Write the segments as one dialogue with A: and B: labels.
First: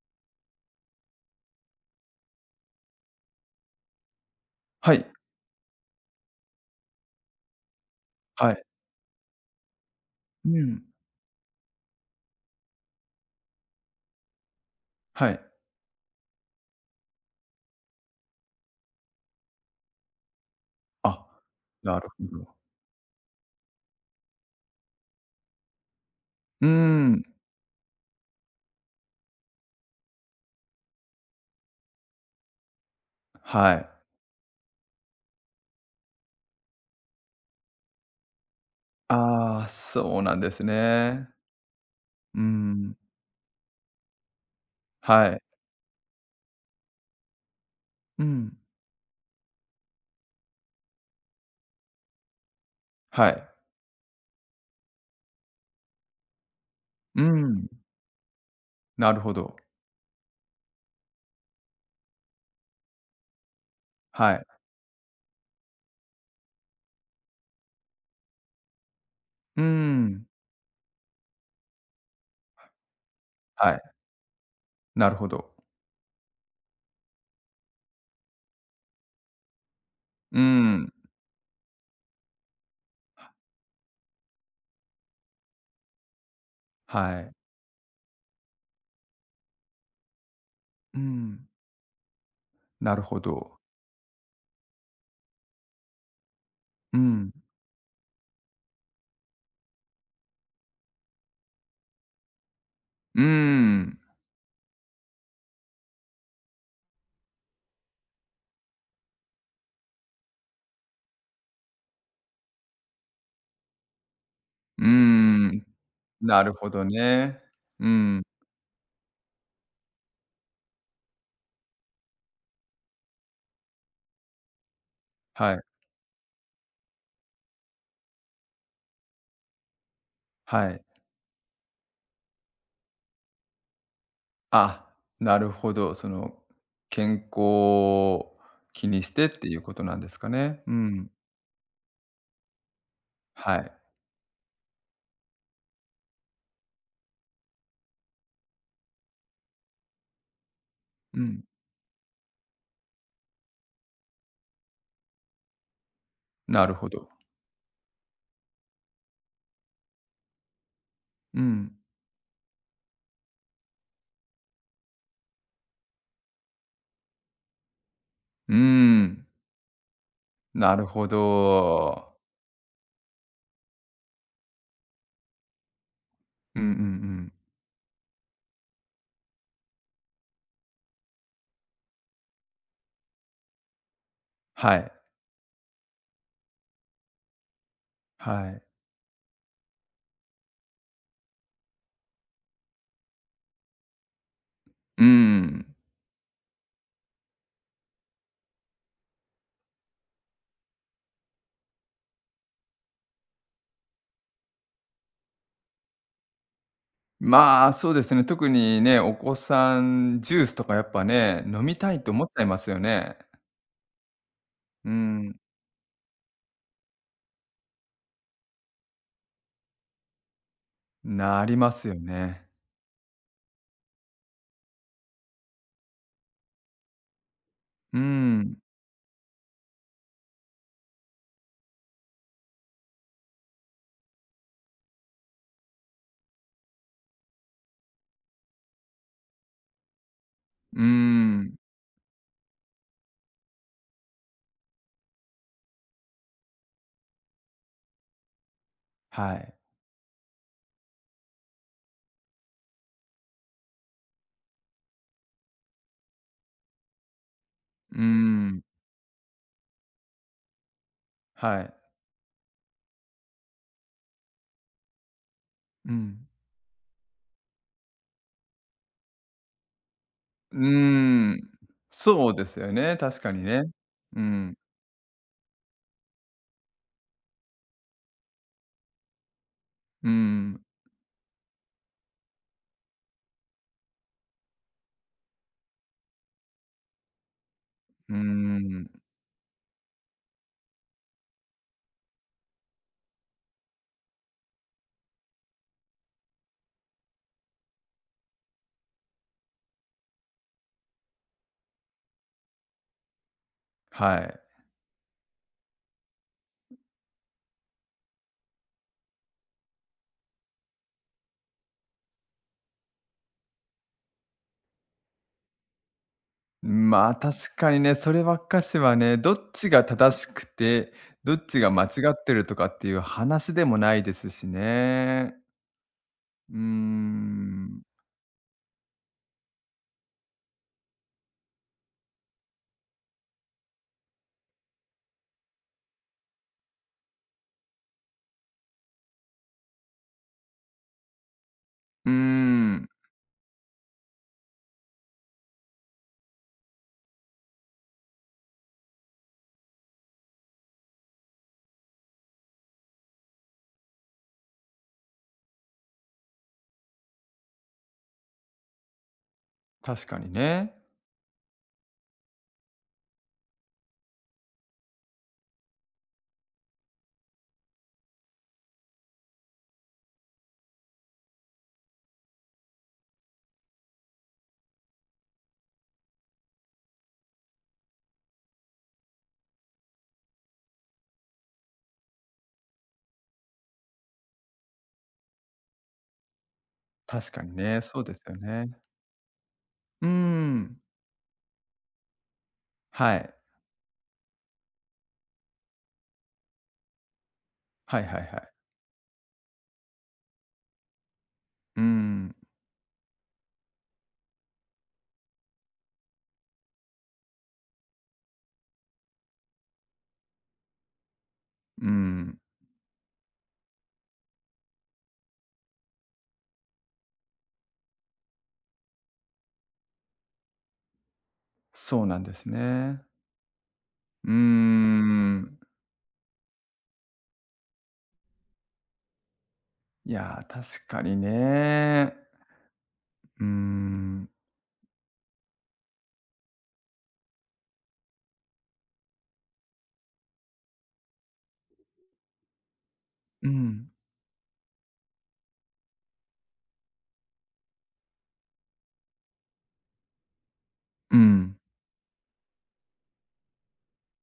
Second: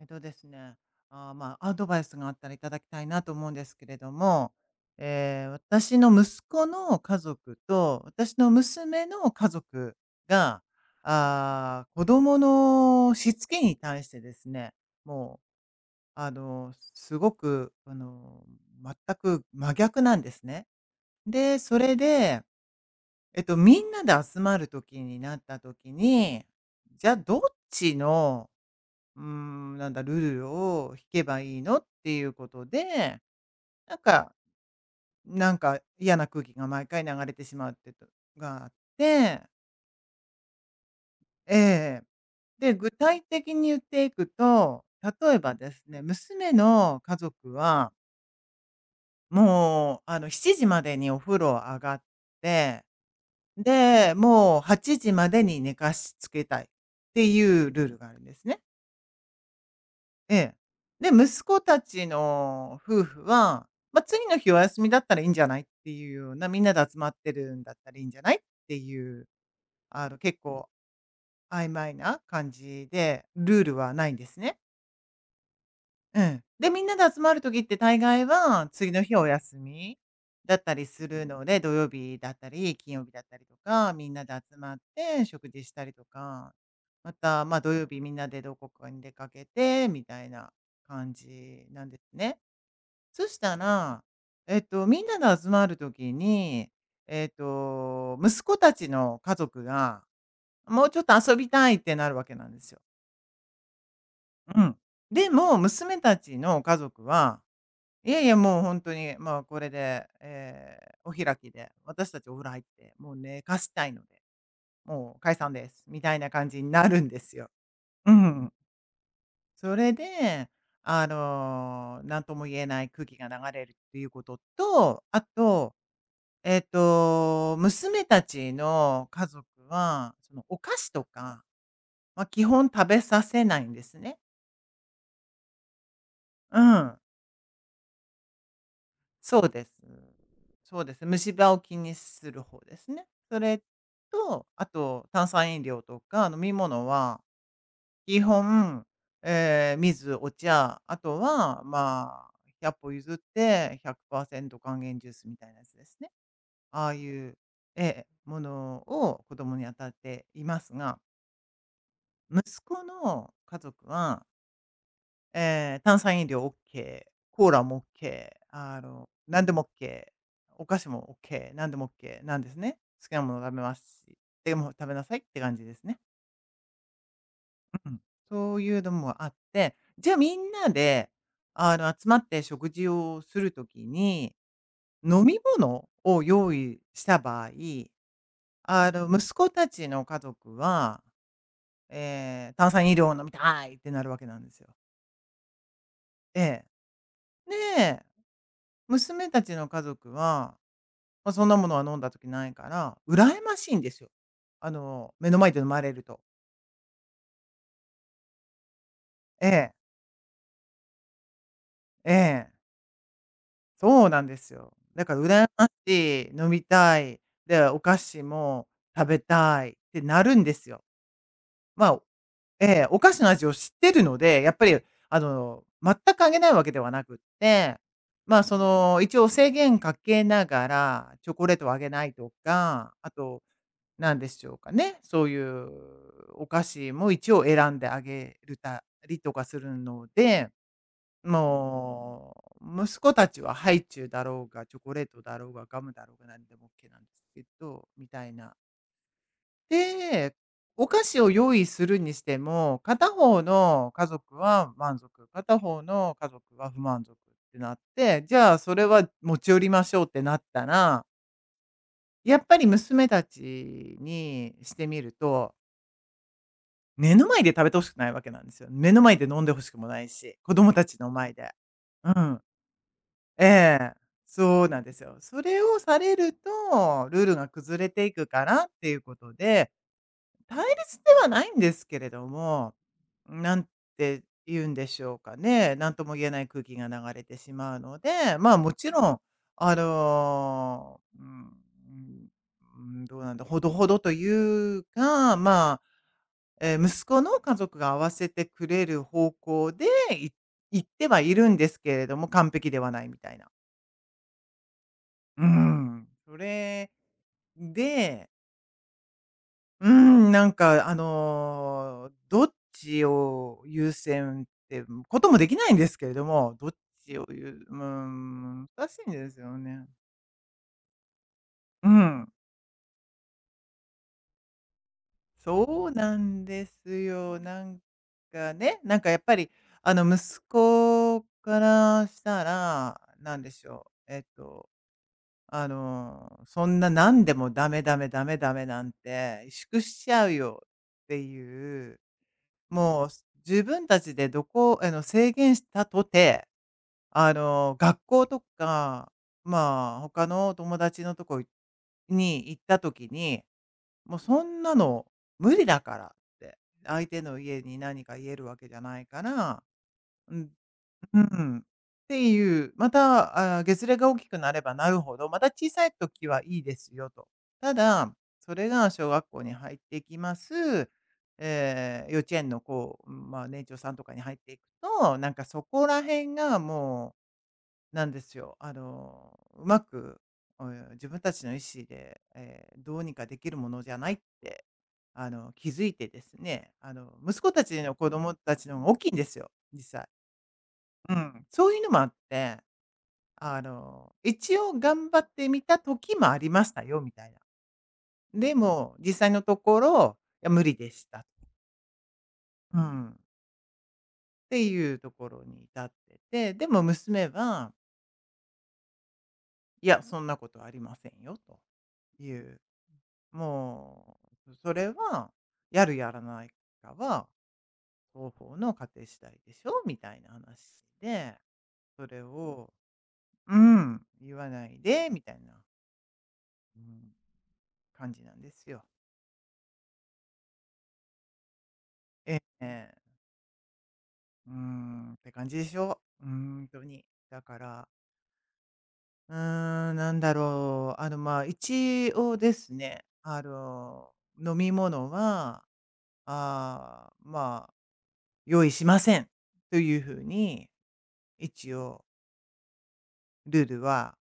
A: えっとですね、あーまあ、アドバイスがあったらいただきたいなと思うんですけれども、
B: はい、
A: 私の息子の家族と、私の
B: はい。
A: 娘の家族
B: う
A: が、
B: ん。
A: 子供のしつけに対してですね、
B: は
A: も
B: い。
A: う、あの、すごく、全く真逆なんですね。
B: あ、
A: で、それ
B: なるほ
A: で、
B: ど。
A: みんなで集まる時になった時に、
B: うー
A: じゃあ
B: ん、
A: どっちのうーん、なんだ、ルールを引けばいいのっていうことで、
B: はい。
A: なんかなんか嫌な空気が毎回流れてしまうっていうとがあって
B: ああ、そうなんですね。
A: ええ。
B: うー
A: で、具
B: ん、
A: 体的に言っていくと、
B: は
A: 例え
B: い。
A: ばですね、娘の家族は、
B: うん。
A: もう、あの、7時までにお風呂上がって、
B: はい。
A: で、もう8時までに寝かしつけたいっ
B: うー
A: てい
B: ん、
A: うルールがあるんですね。
B: なるほど。
A: ええ。で、息子たちの夫婦は、まあ、次
B: は
A: の
B: い。
A: 日お休みだったらいいんじゃないっていうような、みんなで集まってるんだったらいいんじゃないっていう、
B: うーん、
A: 結構曖昧な感じで、ルー
B: は
A: ル
B: い、
A: はないんですね。
B: なるほど。
A: うん。で、みんなで集まる時って大概は、次の日お休み
B: うー
A: だったり
B: ん、
A: するので、土曜日だったり、金曜日だったりとか、みんなで集まって食事したりとか、ま
B: はい。
A: た、まあ、土曜日みんなでどこかに出かけてみたいな
B: う
A: 感
B: ん。
A: じなんですね。
B: なるほ
A: そした
B: ど。
A: ら、みんなで集まる時に、
B: うん、
A: 息子たちの家族が、もうちょっと遊びたいってなるわけなんですよ。
B: うーん、
A: うん。でも、娘たちの家族は、いやいや、もう本当に、まあ、これで、お開きで、私たちお風呂入って、もう寝かしたいので、
B: うー
A: もう解散
B: ん、
A: です、みたいな
B: な
A: 感
B: る
A: じ
B: ほ
A: に
B: ど
A: なるんです
B: ね。
A: よ。
B: う
A: う
B: ん、
A: ん。それで、なんとも言えない空気が流れるっていうことと、あ
B: はい、
A: と娘たちの家族は、そのお
B: は
A: 菓
B: い。
A: 子とかまあ基本食べさせないんですね。
B: あ、なるほど。その、
A: うん。
B: 健康を気にしてっ
A: そ
B: て
A: う
B: いう
A: です。
B: ことなんですかね。う
A: そうです。
B: ん。
A: 虫歯を気にする方ですね。そ
B: は
A: れ
B: い。
A: と、あと炭酸飲料とか飲み物は基本、水、お茶、あと
B: うん。
A: は、まあ、百歩譲って100%還元ジュースみたいなやつですね。
B: なる
A: あ
B: ほ
A: あい
B: ど。
A: う、ええ、ものを子供に与えていますが、
B: うん。
A: 息子の家族は、炭酸飲料 OK、コーラも OK、
B: うーん。
A: 何でも OK、お
B: な
A: 菓
B: る
A: 子
B: ほ
A: も OK、何でも
B: ど。
A: OK なんですね。好きなもの食べますし、でも食べなさいって感じですね。
B: うんうんうん。
A: うん。そういうのもあって、じゃあみんなで、集まって食事をする時に、
B: はい。
A: 飲み物を用意した場合、
B: はい。
A: 息子たちの家族は、炭酸飲料を飲みたいってなるわけなんですよ。
B: うん。
A: ええ。で、娘たちの家族は、まあ、そんなものは飲んだ時ないから、羨ましいんですよ。あの、目の前で飲まれると。
B: まあ、そうですね。特にね、お子
A: ええ、
B: さん、ジュースとかやっぱね、飲みたいと
A: え
B: 思っちゃい
A: え、
B: ますよね。
A: そうなんですよ。
B: う
A: だから
B: ん。
A: 羨ましい、飲みたい、で、お菓子も食べたいってなるんですよ。
B: なります
A: ま
B: よ
A: あ
B: ね。
A: ええ、お菓子の味を知ってるので、やっぱり、全くあげないわけではなくって、
B: う
A: まあ、
B: ん。
A: その、一応制限かけながら、チョコレートをあげないとか、あと、なんでしょうかね、そういうお菓子も一応選んであげるたりとかするので、
B: うん。
A: も息子たちはハイチュウだろうが、チョコレートだろうが、ガムだろうが、何でも OK なんですけど、みたいな。
B: はい。
A: で、お菓子を用意するにしても、片方の家族は満足、片方の家族は不満足ってなっ
B: う
A: て、じゃあ
B: ん。
A: それは持ち寄りましょうってなったら、
B: はい。
A: やっぱり娘たちにしてみると、
B: うん。
A: 目の前で食べてほしくないわけなんですよ。目の前で飲んで欲しくもないし、子
B: う
A: 供たちの
B: ー
A: 前
B: ん、
A: で。う
B: そう
A: ん。
B: ですよね、確かに
A: え
B: ね。
A: え。
B: うん、
A: そうなんですよ。それをされると、ルールが崩れていくからっていうことで、
B: う
A: 対
B: ん、
A: 立ではないんですけれども、なんて言うんでしょうかね、なんとも言えない空気が流れてしまうの
B: うー
A: で、まあ、も
B: ん、
A: ちろん、あの、うん、うん、どうなんだ、ほどほどというか、まあ、息子の家族が合わせてくれる方向で、い行ってはいるんですけれども、完璧ではないみたいな。
B: はい。
A: うん。それで、どっちを優先ってこともできないんですけれども、どっ
B: まあ、
A: ちを
B: 確
A: 優…
B: か
A: う
B: に
A: ー
B: ね、そればっか
A: ん、
B: し
A: 難
B: は
A: しいん
B: ね、
A: で
B: ど
A: す
B: っ
A: よ
B: ちが
A: ね。
B: 正しくて、どっちが間違
A: う
B: っ
A: ん、
B: てるとかっていう話でもないですしね。
A: そうなん
B: うー
A: ですよ。なん
B: ん、
A: かね、なんかやっぱり息子からしたら、なんでしょう、えっと、あの、そんな何でもダメダメダメダメなんて萎縮しちゃうよっていう、
B: うーん、
A: もう、自分たちでどこあの、制限したとて、学校とか、まあ、他の友達のとこに行った時に、もうそんなの無理だからって、相手の家に何か言えるわけじゃないから、
B: 確かにね。
A: うん。っていう、また、あ、月齢が大きくなればなるほど、また小さい時はいいですよと。ただ、それが小学校に入っていきます、幼稚園のこう、まあ、年長さんとかに入っていくと、なんかそこら辺がもう、なんですよ、あの、うまく、自分たちの意思で、どうにかできるものじゃないって、気づいてですね、
B: 確
A: 息
B: か
A: 子
B: に
A: た
B: ね、
A: ちの
B: そう
A: 子
B: です
A: 供
B: よ
A: たちの
B: ね。
A: 方が大きいんですよ、実
B: う
A: 際。
B: ーん、
A: うん、そういうのもあって、
B: はい。
A: 一応頑張ってみた時もありましたよみたいな。
B: はいはいはい。
A: でも、実際のところ、いや無理でした。
B: うーん、
A: うん。っていうところに至ってて、でも娘は、いや、そんなことはありませんよと
B: うー
A: い
B: ん、
A: う、もそれは、やるやらないかは、双方の家庭次第でしょみたいな話で、
B: そう
A: そ
B: な
A: れ
B: んです
A: を、
B: ね。
A: うん、
B: うー
A: 言わないで、みたい
B: ん。
A: な、うん、感じなんですよ。
B: いやー、確かにね。
A: ええ、
B: うーん、
A: うーん、って感じでしょ。うーん、とに。だから、まあ、一応ですね、
B: うん、
A: 飲み物は、あーまあ、用意しませんという風に、
B: うん、
A: 一応ルールは、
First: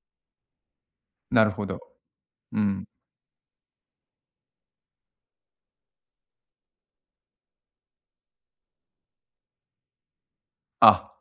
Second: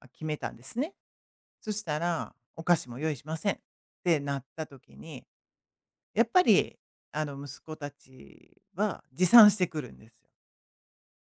A: 決めたんですね。
B: なるほ
A: そ
B: ど。
A: したら、
B: う
A: お菓
B: ん。
A: 子も用意しませんってなった時に、やっぱり、息子たちは持参してくるんですよ。
B: あ、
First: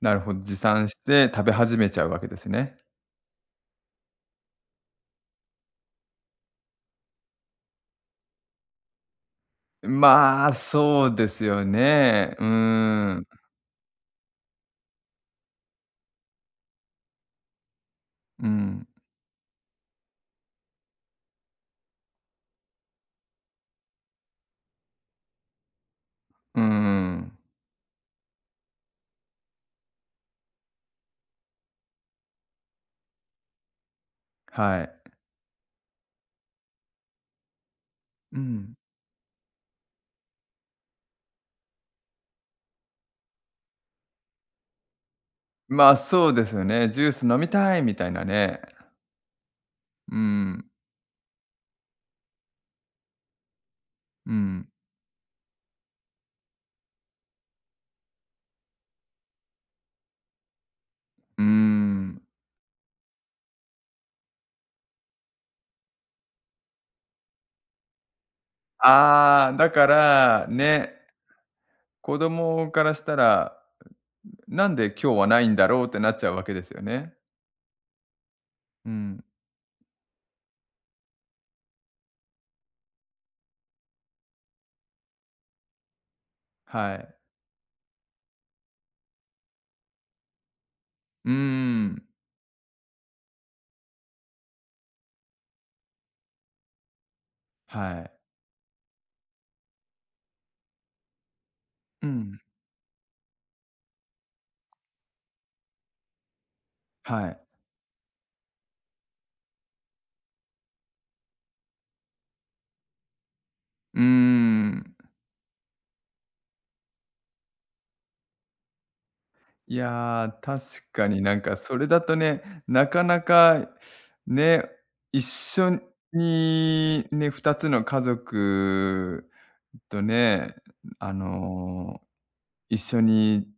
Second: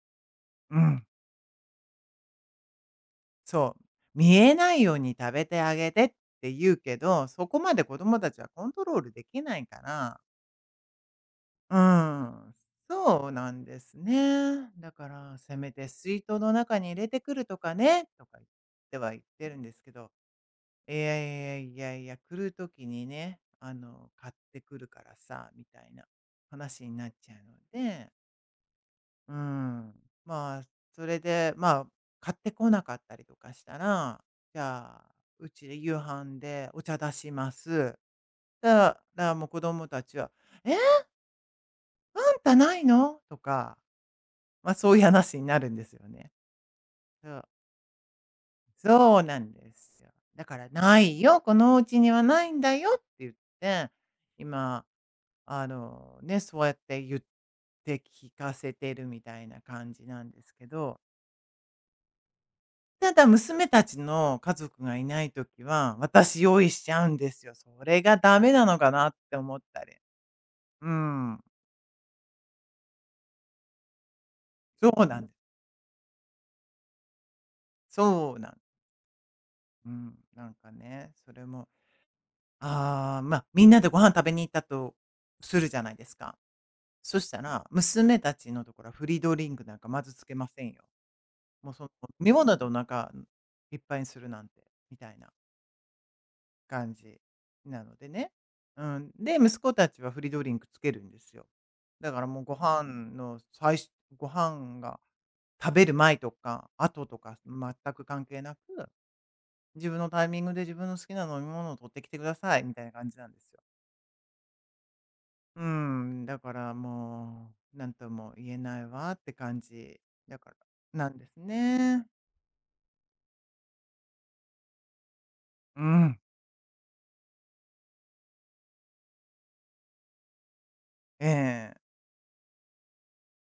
B: なるほど、持
A: う
B: 参し
A: ん。
B: て食べ始めちゃうわけですね。
A: そう。見えないように食べてあげてって言うけど、そこまで子供たちはコントロールできないから。
B: まあ、そうですよ
A: うー
B: ね。うー
A: ん。
B: ん、
A: そうなんですね。だから、せめて水筒の中に入れてくるとかね、とか言
B: う
A: っ
B: ん、
A: ては言ってるんですけど、いやいやいやいや、来る時にね、買ってくるからさ、みたいな
B: うー
A: 話になっちゃう
B: ん、
A: ので、うん。まあ、それで、まあ、買ってこなかったりとかしたら、じ
B: はい。
A: ゃあ、うちで夕飯でお茶出します。
B: う
A: だ
B: ん。
A: から、もう子供たちは、「えー、あんたないの？」とか、ま、そういう話になるんで
B: ま
A: す
B: あ、
A: よ
B: そ
A: ね。
B: うですよね。ジュース
A: そ
B: 飲
A: う。
B: みたいみたいなね。
A: そうなんですよ。
B: う
A: だから
B: ん、
A: 「ないよ、このお家にはないんだよ」って言って、
B: うん、
A: 今、そうやって言って聞かせてるみたいな感じなんですけど。
B: うーん。
A: ただ、娘たちの家族がいないときは、私用意しちゃうんですよ。それがダメなのかなって
B: ああ、
A: 思っ
B: だ
A: た
B: か
A: り。
B: ら
A: う
B: ね、
A: ん。
B: 子供からしたら、なんで
A: そう
B: 今
A: な
B: 日
A: ん
B: は
A: で
B: ない
A: す。
B: んだろうってなっちゃうわけですよね。
A: そうなんです。
B: うん、
A: うん。なんかね、それも、まあ、みんなでご飯食べに行ったとするじゃないですか。
B: はい。
A: そしたら、娘たちのところはフリードリンクなんかまずつけませんよ。
B: うー
A: もうその、
B: ん、
A: 飲み物でお腹いっぱいにするなんて、みたいな。感じなの
B: は
A: で
B: い。
A: ね。うん、で、息子たちはフリードリンクつけるんですよ。
B: う
A: だから
B: ん、
A: もうご飯の最初ご飯が食べる前とか後と
B: は
A: か
B: い。
A: 全く関係なく、自分のタイミングで自分の好きな飲み物を取ってきてくださいみたいな感じなんですよ。
B: うーん。
A: うーん、だからもう、なんとも言えないわって感
B: い
A: じ
B: や、
A: だから
B: 確か
A: なん
B: に
A: で
B: な
A: す
B: んかそれだ
A: ね。
B: とね、なかなかね、一緒
A: うん、
B: にね、2つの家族とね、あ
A: ええ。
B: の、一緒に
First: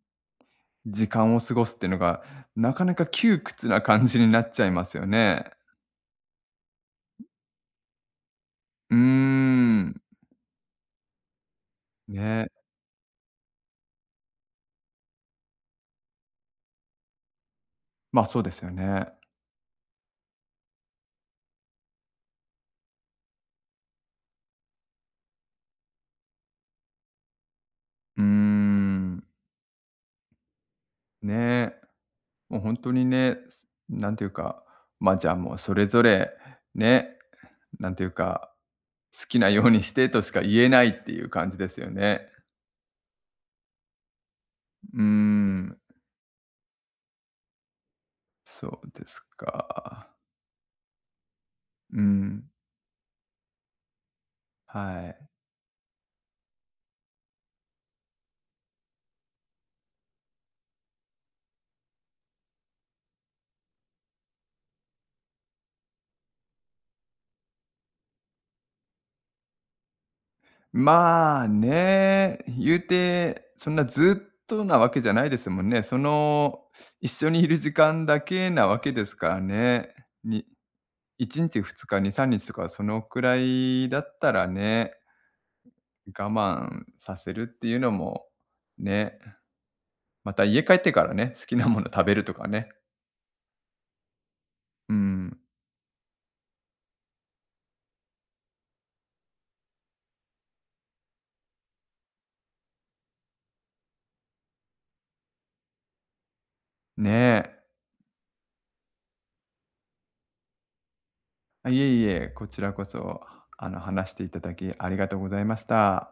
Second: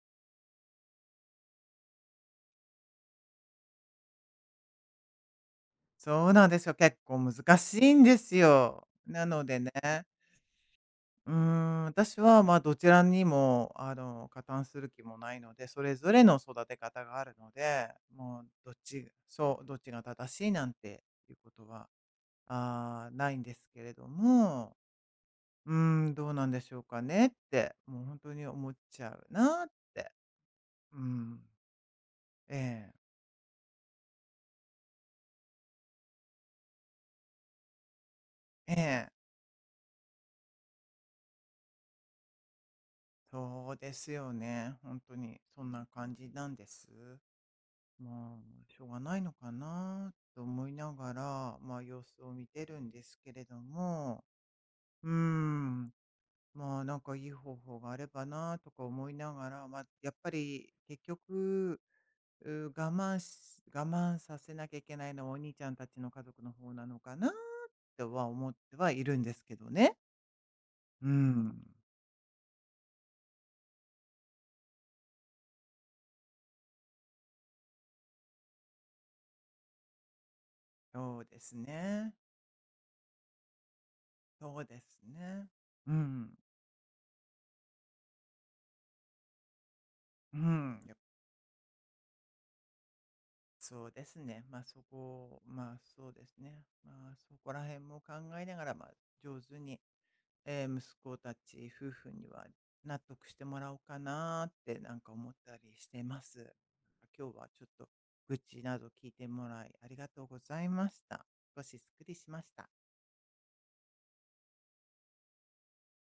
B: 時間を過ごすってのが、なかなか窮屈な感じになっちゃいますよね。
A: そうなんですよ。結構難しいんですよ。
B: うー
A: なのでね、
B: ん、
A: うーん、私は、
B: ね、
A: ま、あ、どちらにも、加担する気もないので、それぞれの育て方があるので、
B: ま、そ
A: も
B: う
A: う
B: ですよ
A: どっ
B: ね。
A: ちそう、どっちが正しいなんていうことは、ないんですけれども、うーん、どうなんでしょうかねって、もう本
B: うー
A: 当に思っちゃ
B: ん。
A: うなって。うん。
B: ねえ、
A: え
B: もう本当
A: え。
B: にね、すなんていうか、ま、じゃあ、もうそれぞれね、なんていうか、
A: ええ。
B: 好きなようにしてとしか言えないっていう感じですよね。
A: そうですよね。
B: う
A: 本
B: ー
A: 当にそん
B: ん、
A: な感じなんです。まあ、
B: そ
A: しょ
B: う
A: うが
B: で
A: な
B: す
A: いのかな
B: か。
A: と思いながら、まあ、
B: う
A: 様子を見
B: ん、
A: てるんですけれども、う
B: は
A: ー
B: い。
A: ん、まあ、なんかいい方法があればなとか思いながら、まあ、やっぱり結局、う我慢し、我慢させなきゃいけないのはお兄ちゃんたちの家族の方なのかなとは思ってはいるんですけどね。う
B: まあ
A: ん、
B: ね、言うて、そんなずっとなわけじゃないですもんね。その、一緒にいる時間だけなわけですからね。に
A: そうで
B: 1
A: す
B: 日、2日、2、
A: ね。
B: 3日とかそのくらいだったら
A: そうです
B: ね
A: ね。う
B: 我
A: ん、
B: 慢させるっていうのも、ね、ま
A: う
B: た家帰っ
A: ん、
B: てからね、好きなもの食べるとかね。
A: そうですね。
B: うん。
A: ま、そうですね。ま、そこら辺も考えながら、ま、上手に、息子たち夫婦には納得してもらおうかなーってなんか思ったりしてます。
B: ね
A: 今日はち
B: え。
A: ょっと愚痴など聞いてもらいありがとうございました。少
B: あ、い
A: し
B: え
A: すっ
B: い
A: きり
B: え、
A: しま
B: こ
A: し
B: ち
A: た。
B: らこそ、あの、話していただきありがとうございました。